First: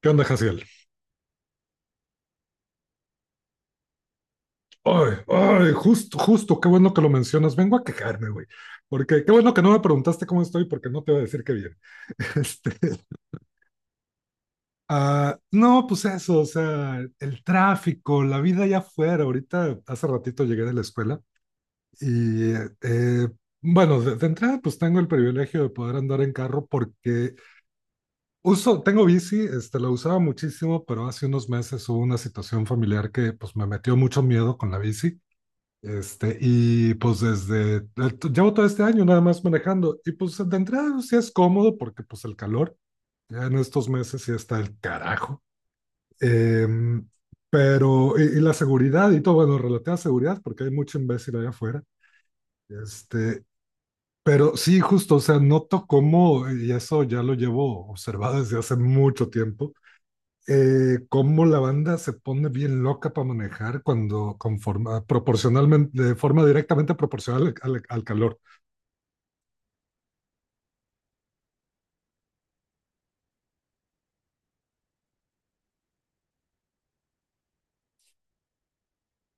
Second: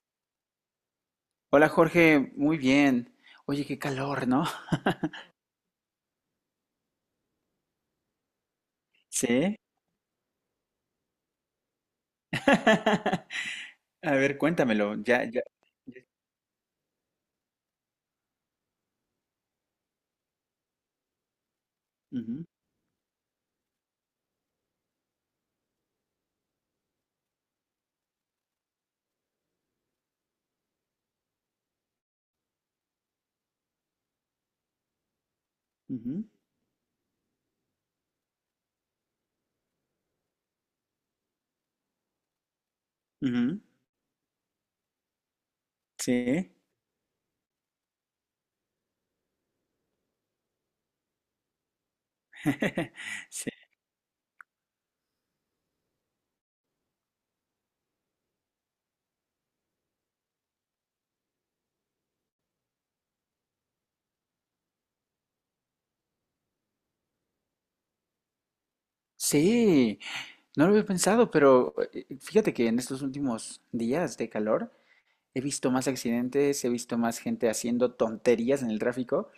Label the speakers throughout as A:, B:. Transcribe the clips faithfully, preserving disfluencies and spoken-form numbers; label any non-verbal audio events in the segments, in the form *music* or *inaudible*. A: ¿Qué onda, Jaciel?
B: Hola Jorge, muy bien. Oye, qué calor, ¿no?
A: Ay,
B: *laughs*
A: ay, justo, justo, qué bueno que lo mencionas. Vengo a quejarme, güey. Porque qué bueno
B: Sí.
A: que no me preguntaste cómo estoy, porque no te voy a decir que bien. *laughs* Este,
B: *laughs* A ver, cuéntamelo. Ya,
A: ah,
B: ya.
A: no,
B: ya-
A: pues eso, o sea, el tráfico, la vida allá afuera. Ahorita, hace ratito llegué de la escuela
B: Ujú,
A: y, eh, bueno, de, de entrada, pues tengo el privilegio de poder andar en carro porque uso, tengo bici, este, la usaba muchísimo, pero hace unos meses hubo una situación familiar que, pues, me metió mucho miedo con la bici.
B: ujú,
A: Este, y pues desde, llevo todo este año nada más manejando, y pues de entrada sí es cómodo porque pues el calor, ya en
B: ujú.
A: estos meses sí está el carajo.
B: Sí.
A: Em, pero, y, y la seguridad y todo, bueno, relativa a seguridad, porque hay mucho imbécil allá afuera.
B: *laughs*
A: Este,
B: Sí.
A: pero sí, justo, o sea, noto cómo, y eso ya lo llevo observado desde hace mucho tiempo, eh, cómo la banda se pone bien loca para manejar cuando conforma, proporcionalmente, de forma directamente proporcional al, al calor.
B: Sí, no lo había pensado, pero eh, fíjate que en estos últimos días de calor he visto más accidentes, he visto más gente haciendo tonterías en el tráfico.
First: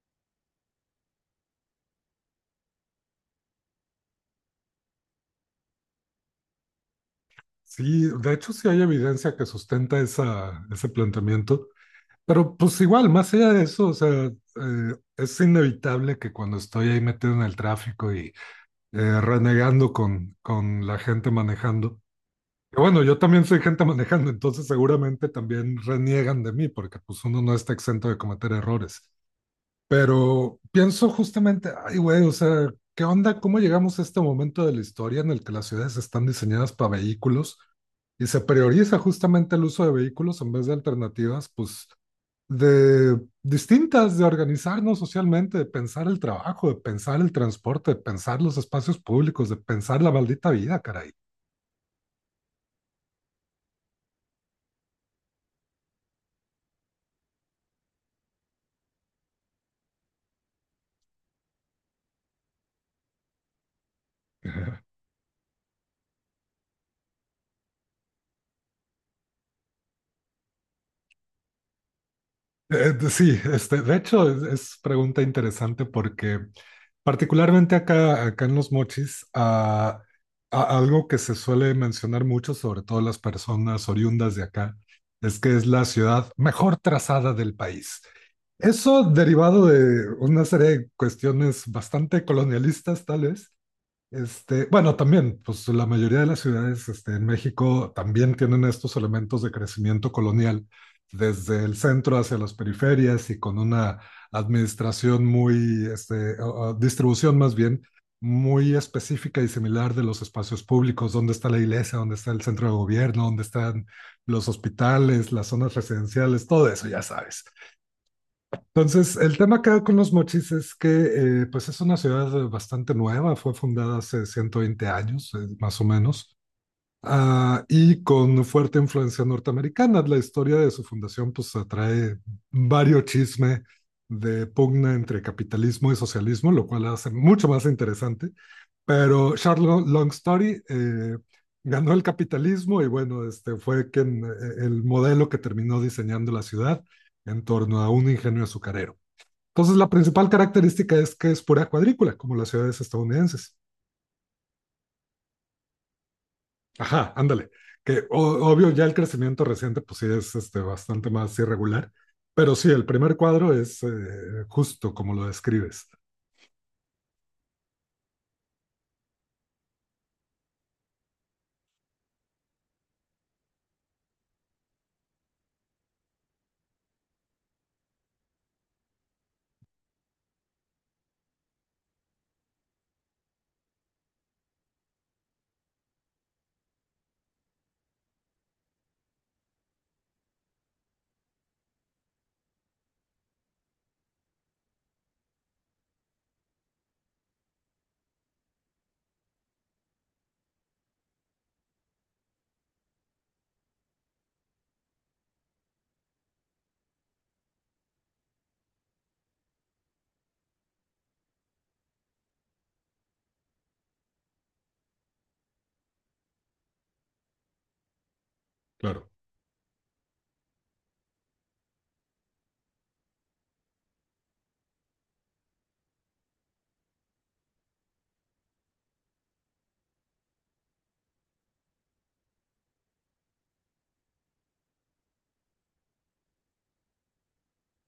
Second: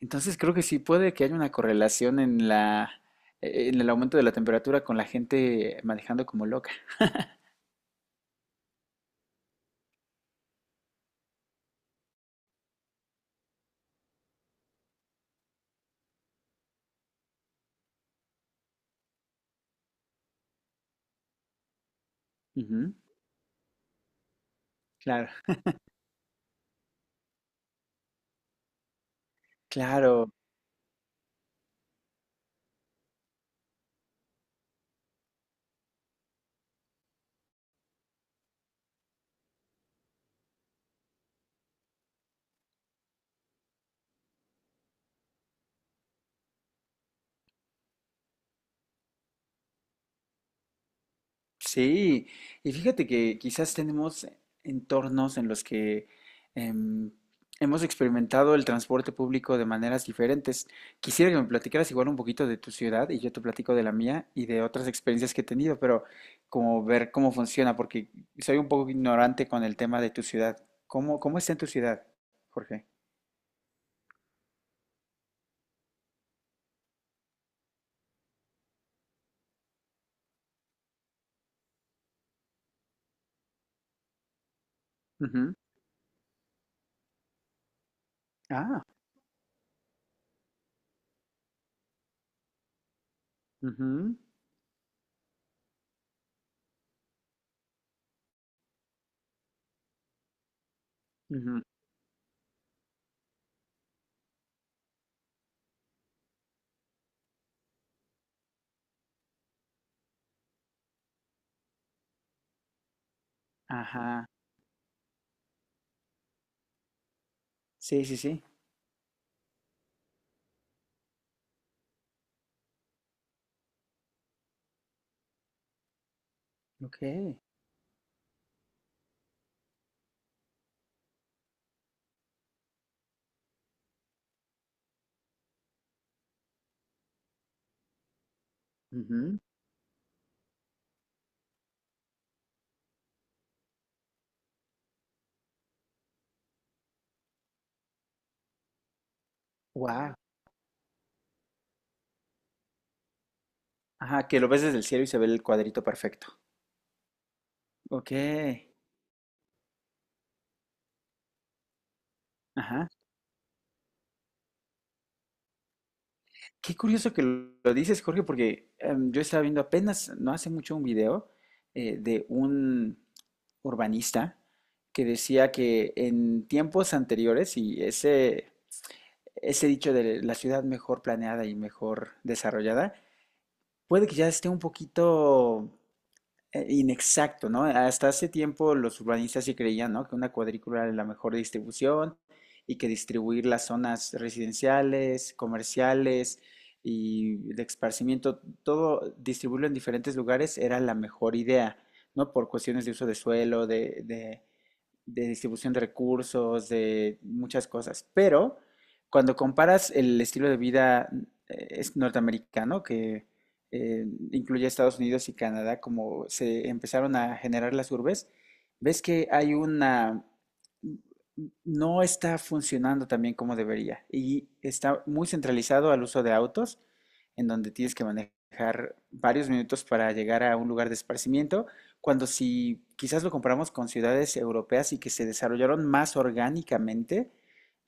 B: Entonces creo que sí puede que haya una correlación en la, eh, en el aumento de la temperatura con la gente manejando como loca.
A: Sí, de hecho sí hay evidencia que sustenta esa, ese planteamiento, pero pues igual, más allá de eso, o sea, eh, es inevitable que cuando estoy ahí metido en el tráfico y eh, renegando con, con la gente manejando, que bueno, yo también soy gente manejando, entonces seguramente
B: Claro,
A: también reniegan de mí porque pues uno no está exento de cometer errores.
B: claro,
A: Pero pienso justamente, ay, güey, o sea, ¿qué onda? ¿Cómo llegamos a este momento de la historia en el que las ciudades están diseñadas para vehículos y se prioriza justamente el uso de vehículos en vez de alternativas, pues, de distintas, de organizarnos socialmente, de pensar el trabajo, de pensar el transporte, de pensar los espacios públicos, de pensar la maldita vida, caray?
B: sí. Y fíjate que quizás tenemos entornos en los que em, hemos experimentado el transporte público de maneras diferentes. Quisiera que me platicaras igual un poquito de tu ciudad y yo te platico de la mía y de otras experiencias que he tenido, pero como ver cómo funciona, porque soy un poco ignorante con el tema de tu ciudad. ¿Cómo, cómo está en tu ciudad, Jorge?
A: Eh, de- sí, este, de hecho es, es pregunta interesante porque particularmente acá, acá en Los Mochis, ah, a- algo que se suele mencionar mucho, sobre todo las personas oriundas de acá, es
B: Ujú.
A: que es la ciudad mejor trazada del país.
B: Ah,
A: Eso derivado de una serie de cuestiones bastante colonialistas, tal vez,
B: ujú,
A: este, bueno, también, pues la mayoría de las ciudades, este, en México también tienen estos elementos de crecimiento colonial,
B: ujú.
A: desde el centro hacia las periferias y con una administración muy, este, o- o distribución más bien, muy específica y similar de los espacios públicos, dónde está la iglesia, dónde está el centro de gobierno, dónde están
B: Ajá.
A: los hospitales, las zonas residenciales, todo eso, ya sabes.
B: Sí, sí, sí.
A: Entonces, el tema acá con Los Mochis es que, eh, pues es una ciudad bastante nueva, fue fundada hace ciento veinte años, eh, más o menos,
B: Ok.
A: ah, y con fuerte influencia norteamericana. La historia de su fundación pues atrae varios chisme de pugna entre capitalismo y socialismo, lo cual la hace mucho más interesante. Pero Charles Long Story, eh, ganó el capitalismo y bueno, este fue quien, eh, el modelo que terminó diseñando la ciudad en torno a un ingenio azucarero. Entonces, la
B: Wow.
A: principal característica es que es pura cuadrícula, como las ciudades estadounidenses.
B: Ajá, que lo ves desde el cielo y se ve el cuadrito perfecto.
A: Ajá, ándale. Que
B: Ok.
A: o- obvio, ya el crecimiento reciente, pues sí es, este, bastante más irregular, pero sí, el
B: Ajá.
A: primer cuadro es, eh, justo como lo describes,
B: Qué curioso que lo lo dices, Jorge, porque em, yo estaba viendo apenas, no hace mucho, un video eh, de un urbanista que decía que en tiempos anteriores, y ese, ese dicho de la ciudad mejor planeada y mejor desarrollada, puede que ya esté un poquito eh, inexacto, ¿no? Hasta hace tiempo los urbanistas sí creían, ¿no? Que una cuadrícula era la mejor distribución y que distribuir las zonas residenciales, comerciales y de esparcimiento, todo distribuirlo en diferentes lugares era la mejor idea, ¿no? Por cuestiones de uso de suelo, de, de de distribución de recursos, de muchas cosas. Pero cuando comparas el estilo de vida eh, es norteamericano, que eh, incluye Estados Unidos y Canadá, como se empezaron a generar las urbes, ves
A: claro.
B: que hay una... no está funcionando también como debería y está muy centralizado al uso de autos, en donde tienes que manejar varios minutos para llegar a un lugar de esparcimiento cuando si quizás lo comparamos con ciudades europeas y que se desarrollaron más orgánicamente,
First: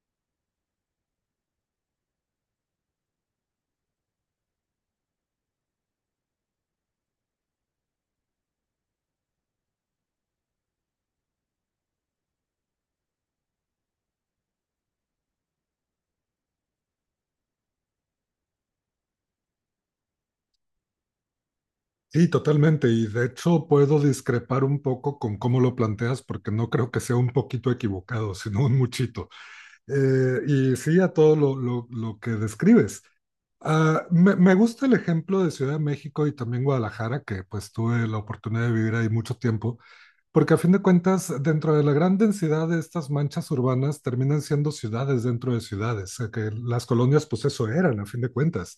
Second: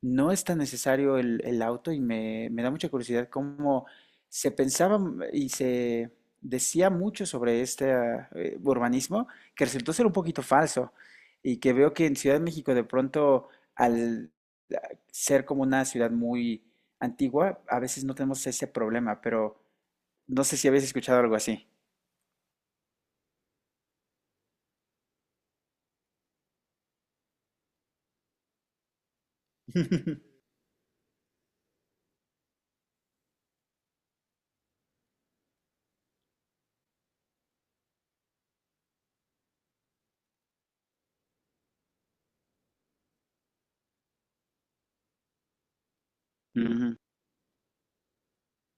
B: no es tan necesario el, el auto y me, me da mucha curiosidad cómo se pensaba m- y se decía mucho sobre este ah, eh, urbanismo que resultó ser un poquito falso y que veo que en Ciudad de México de pronto al ah, ser como una ciudad muy antigua, a veces no tenemos ese problema, pero no sé si habéis escuchado algo así.
A: Sí, totalmente. Y de hecho, puedo discrepar un poco con cómo lo planteas, porque no creo que sea un poquito equivocado, sino un muchito. Eh, y sí, a todo lo, lo lo que describes. Ah, me, me gusta el ejemplo de Ciudad de México y también Guadalajara, que pues tuve la oportunidad de vivir ahí mucho tiempo, porque a fin de cuentas, dentro de la gran densidad de estas manchas urbanas, terminan siendo ciudades dentro de ciudades, eh, que las
B: Ujú,
A: colonias pues eso eran, a fin de cuentas.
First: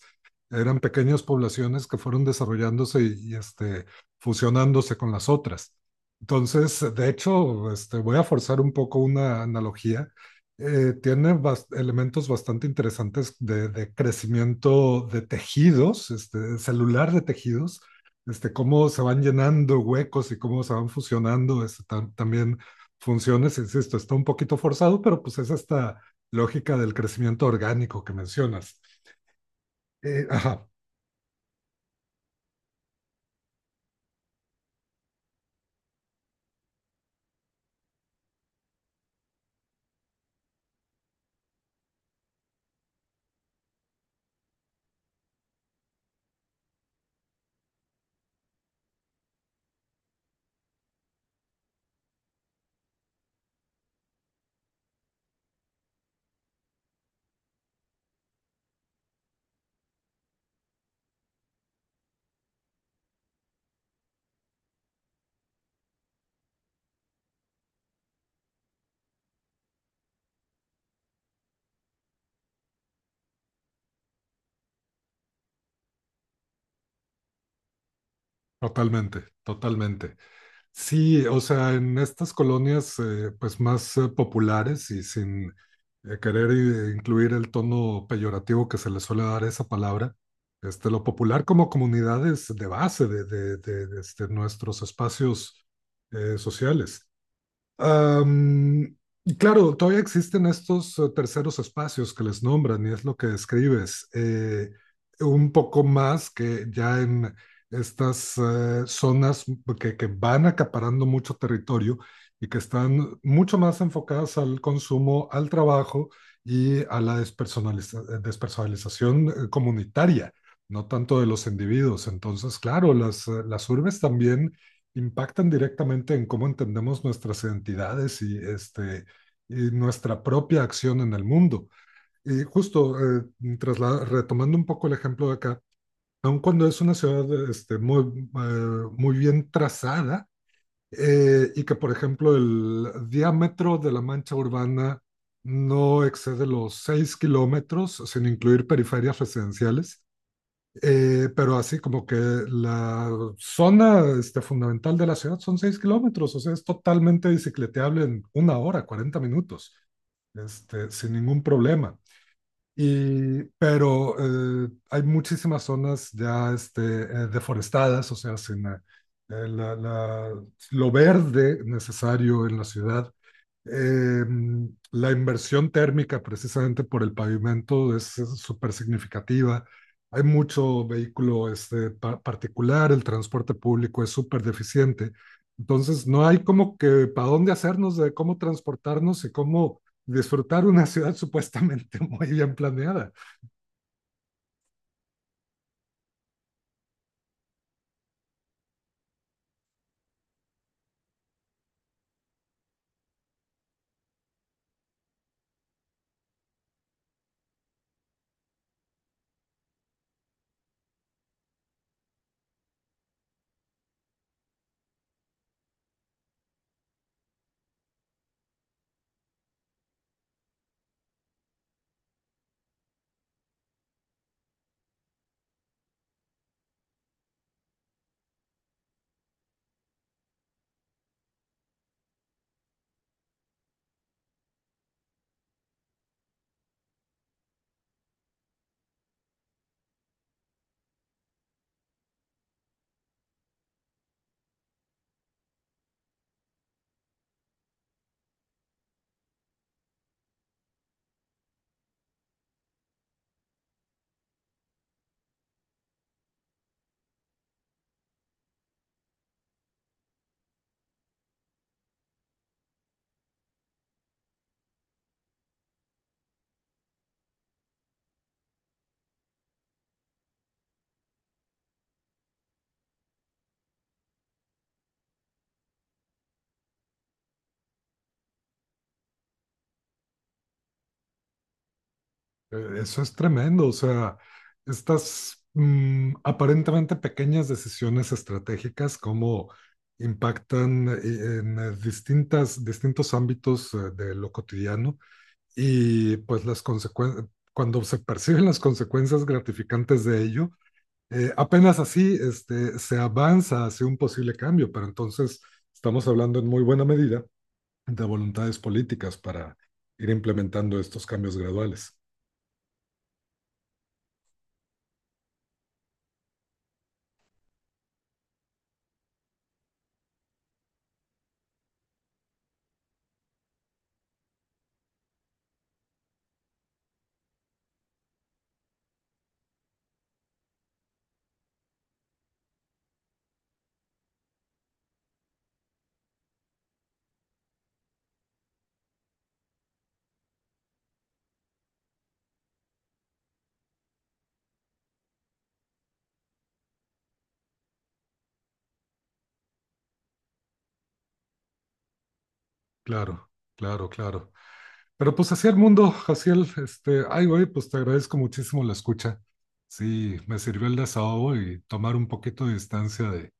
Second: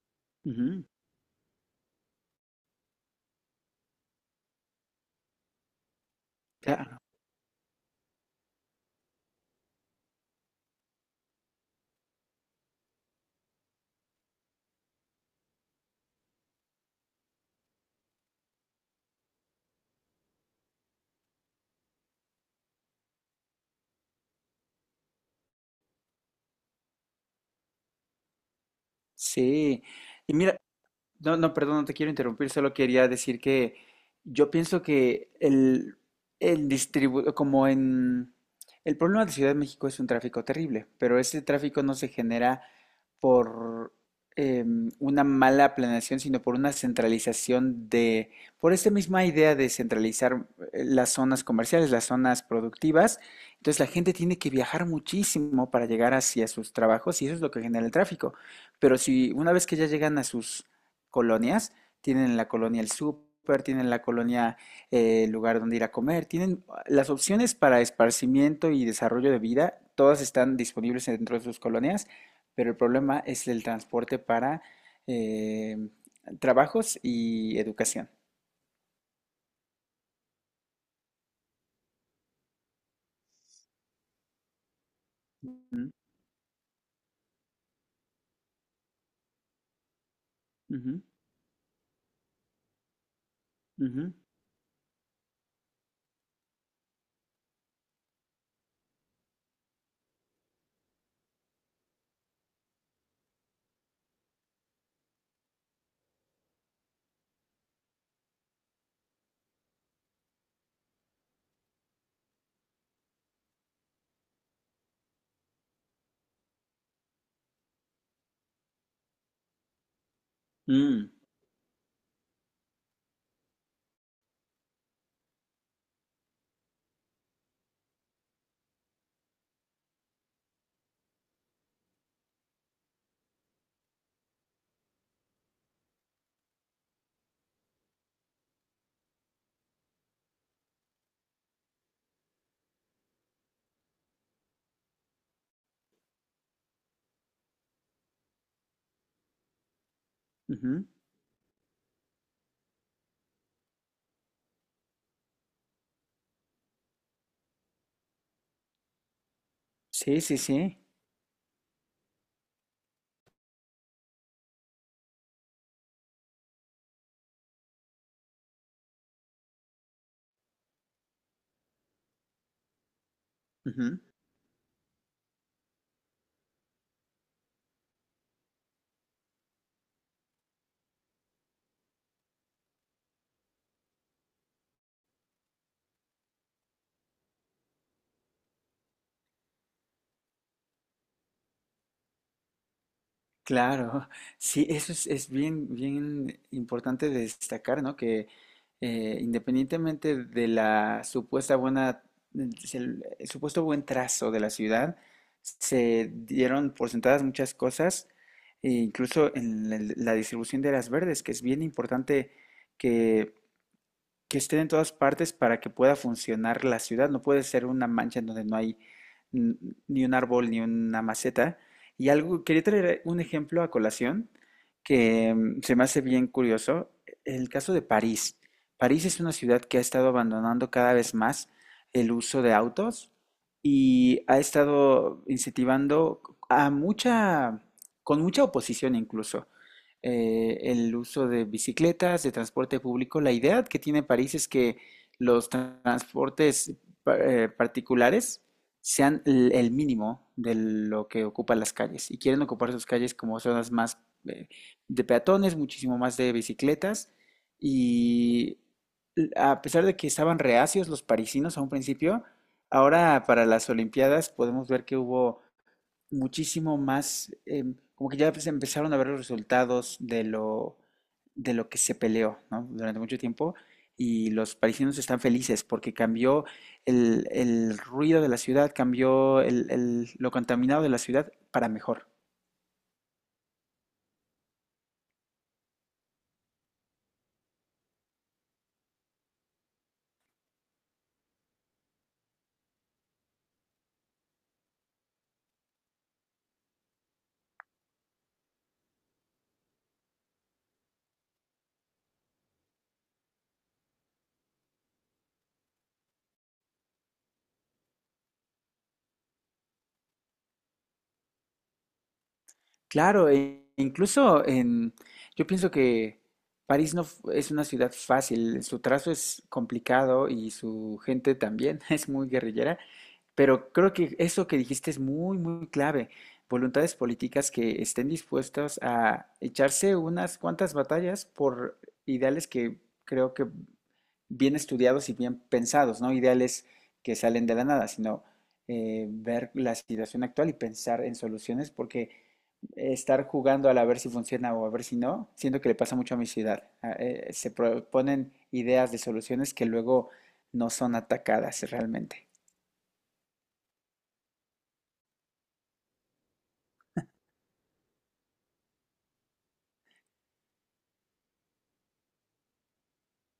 A: Eran
B: ujú,
A: pequeñas poblaciones que fueron desarrollándose y, y, este, fusionándose con las otras. Entonces,
B: claro.
A: de hecho, este, voy a forzar un poco una analogía. Eh, tiene bas- elementos bastante interesantes de, de crecimiento de tejidos, este, celular de tejidos, este, cómo se van llenando huecos y cómo se van fusionando, este, tam- también funciones, insisto, está un poquito forzado, pero pues es esta lógica del crecimiento orgánico que mencionas.
B: Sí,
A: Eh,
B: y mira,
A: ajá,
B: no, no, perdón, no te quiero interrumpir, solo quería decir que yo pienso que el, el distribu- como en el problema de Ciudad de México es un tráfico terrible, pero ese tráfico no se genera por em, una mala planeación, sino por una centralización de, por esta misma idea de centralizar eh, las zonas comerciales, las zonas productivas. Entonces la gente tiene que viajar muchísimo para llegar hacia sus trabajos y eso es lo que genera el tráfico. Pero si una vez que ya llegan a sus colonias. Tienen la colonia El Súper, tienen la colonia eh, El Lugar donde ir a comer. Tienen ah, las opciones para esparcimiento y desarrollo de vida. Todas están disponibles dentro de sus colonias, pero el problema es el transporte para eh, trabajos y educación.
A: totalmente, totalmente. Sí, o sea, en estas colonias, eh, pues más, eh, populares y sin,
B: Mm,
A: eh, querer, eh, incluir el tono peyorativo que se le suele dar a esa palabra, este,
B: ujú,
A: lo popular como comunidades de base de, de- de- de,
B: ujú,
A: este, nuestros espacios, eh, sociales. Am, y claro, todavía existen estos, eh, terceros espacios que les nombran y es lo que describes. Eh, un poco más que ya en estas, eh, zonas que, que van acaparando mucho territorio y que están mucho más enfocadas al consumo, al trabajo y a la despersonaliza- eh, despersonalización, eh, comunitaria, no
B: mm,
A: tanto de los individuos. Entonces, claro, las, eh, las urbes también impactan directamente en cómo entendemos nuestras identidades y, este, y nuestra propia acción en el mundo. Y justo, eh, trasla- retomando un poco el ejemplo de acá, aun cuando es una ciudad, este, muy, eh, muy bien trazada, eh, y que, por ejemplo, el diámetro de la mancha urbana no excede los seis kilómetros, sin incluir periferias residenciales.
B: ujú.
A: Eh, pero así como que la zona, este, fundamental de la ciudad son seis kilómetros, o sea, es totalmente bicicleteable en una hora, cuarenta minutos,
B: Sí, sí, sí.
A: este, sin ningún problema. Y pero, eh, hay muchísimas zonas ya, este, eh, deforestadas, o sea, sin, eh, eh, la- la- lo verde necesario en la ciudad.
B: Ujú.
A: eh, la inversión térmica precisamente por el pavimento es súper significativa. Hay mucho vehículo, este, pa- particular. El transporte público es súper deficiente. Entonces, no hay como que para dónde hacernos de cómo transportarnos y cómo disfrutar una ciudad supuestamente *laughs* muy bien planeada.
B: Claro, sí, eso es, es bien, bien importante destacar, ¿no? Que eh, independientemente de la supuesta buena, el, el supuesto buen trazo de la ciudad, se dieron por sentadas muchas cosas, e incluso en la, la distribución de las verdes, que es bien importante que que estén en todas partes para que pueda funcionar la ciudad. No puede ser una mancha en donde no hay n- ni un árbol ni una maceta. Y algo, quería traer un ejemplo a colación que mm, se me hace bien curioso. El caso de París. París es una ciudad que ha estado abandonando cada vez más el uso de autos y ha estado incentivando a mucha, con mucha oposición incluso eh, el uso de bicicletas, de transporte público. La idea que tiene París es que los transportes eh, particulares sean el, el mínimo de lo que ocupan las calles y quieren ocupar sus calles como zonas más eh, de peatones, muchísimo más de bicicletas y a pesar de que estaban reacios los parisinos a un principio, ahora para las Olimpiadas podemos ver que hubo muchísimo más, em, como que ya se empezaron a ver los resultados de lo, de lo que se peleó, ¿no? Durante mucho tiempo y los parisinos están felices porque cambió el, el ruido de la ciudad, cambió el- el- lo contaminado de la ciudad para mejor.
A: Eh, Eso es tremendo, o sea, estas, mm, aparentemente pequeñas decisiones estratégicas, cómo impactan, eh, en, eh, distintas, distintos ámbitos, eh, de lo cotidiano y pues las consecuencias, cuando se perciben las consecuencias gratificantes de ello, eh, apenas así, este, se avanza hacia un posible cambio, pero entonces estamos hablando en muy buena medida de voluntades políticas para ir implementando estos cambios graduales.
B: Claro, e incluso en, yo pienso que París no f- es una ciudad fácil, su trazo es complicado y su gente también *laughs* es muy guerrillera, pero creo que eso que dijiste es muy, muy clave. Voluntades políticas que estén dispuestas a echarse unas cuantas batallas por ideales que creo que bien estudiados y bien pensados, no ideales que salen de la nada, sino eh, ver la situación actual y pensar en soluciones, porque estar jugando al a ver si funciona o a ver si no, siento que le pasa mucho a mi ciudad. A- eh, se proponen ideas de soluciones que luego no son atacadas realmente.
A: Claro, claro, claro. Pero pues así el mundo, Jaciel, este, ay, güey, pues te agradezco muchísimo la escucha. Sí, me sirvió el desahogo y tomar un poquito de distancia de,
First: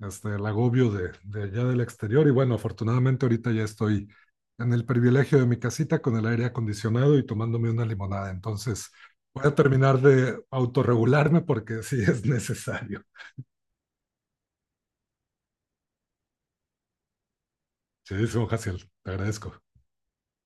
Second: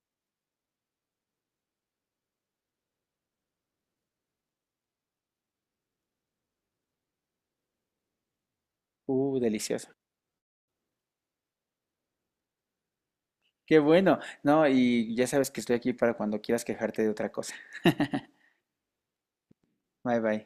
A: este, el agobio de, de allá del exterior. Y bueno, afortunadamente ahorita ya estoy en el privilegio de mi casita con el aire acondicionado y tomándome una limonada. Entonces
B: Uh,
A: voy a
B: delicioso.
A: terminar de autorregularme porque sí es necesario.
B: Qué bueno. No, y ya sabes que estoy aquí para cuando quieras quejarte de otra cosa.
A: Sí,
B: *laughs*
A: Jaciel, te agradezco.
B: Bye bye.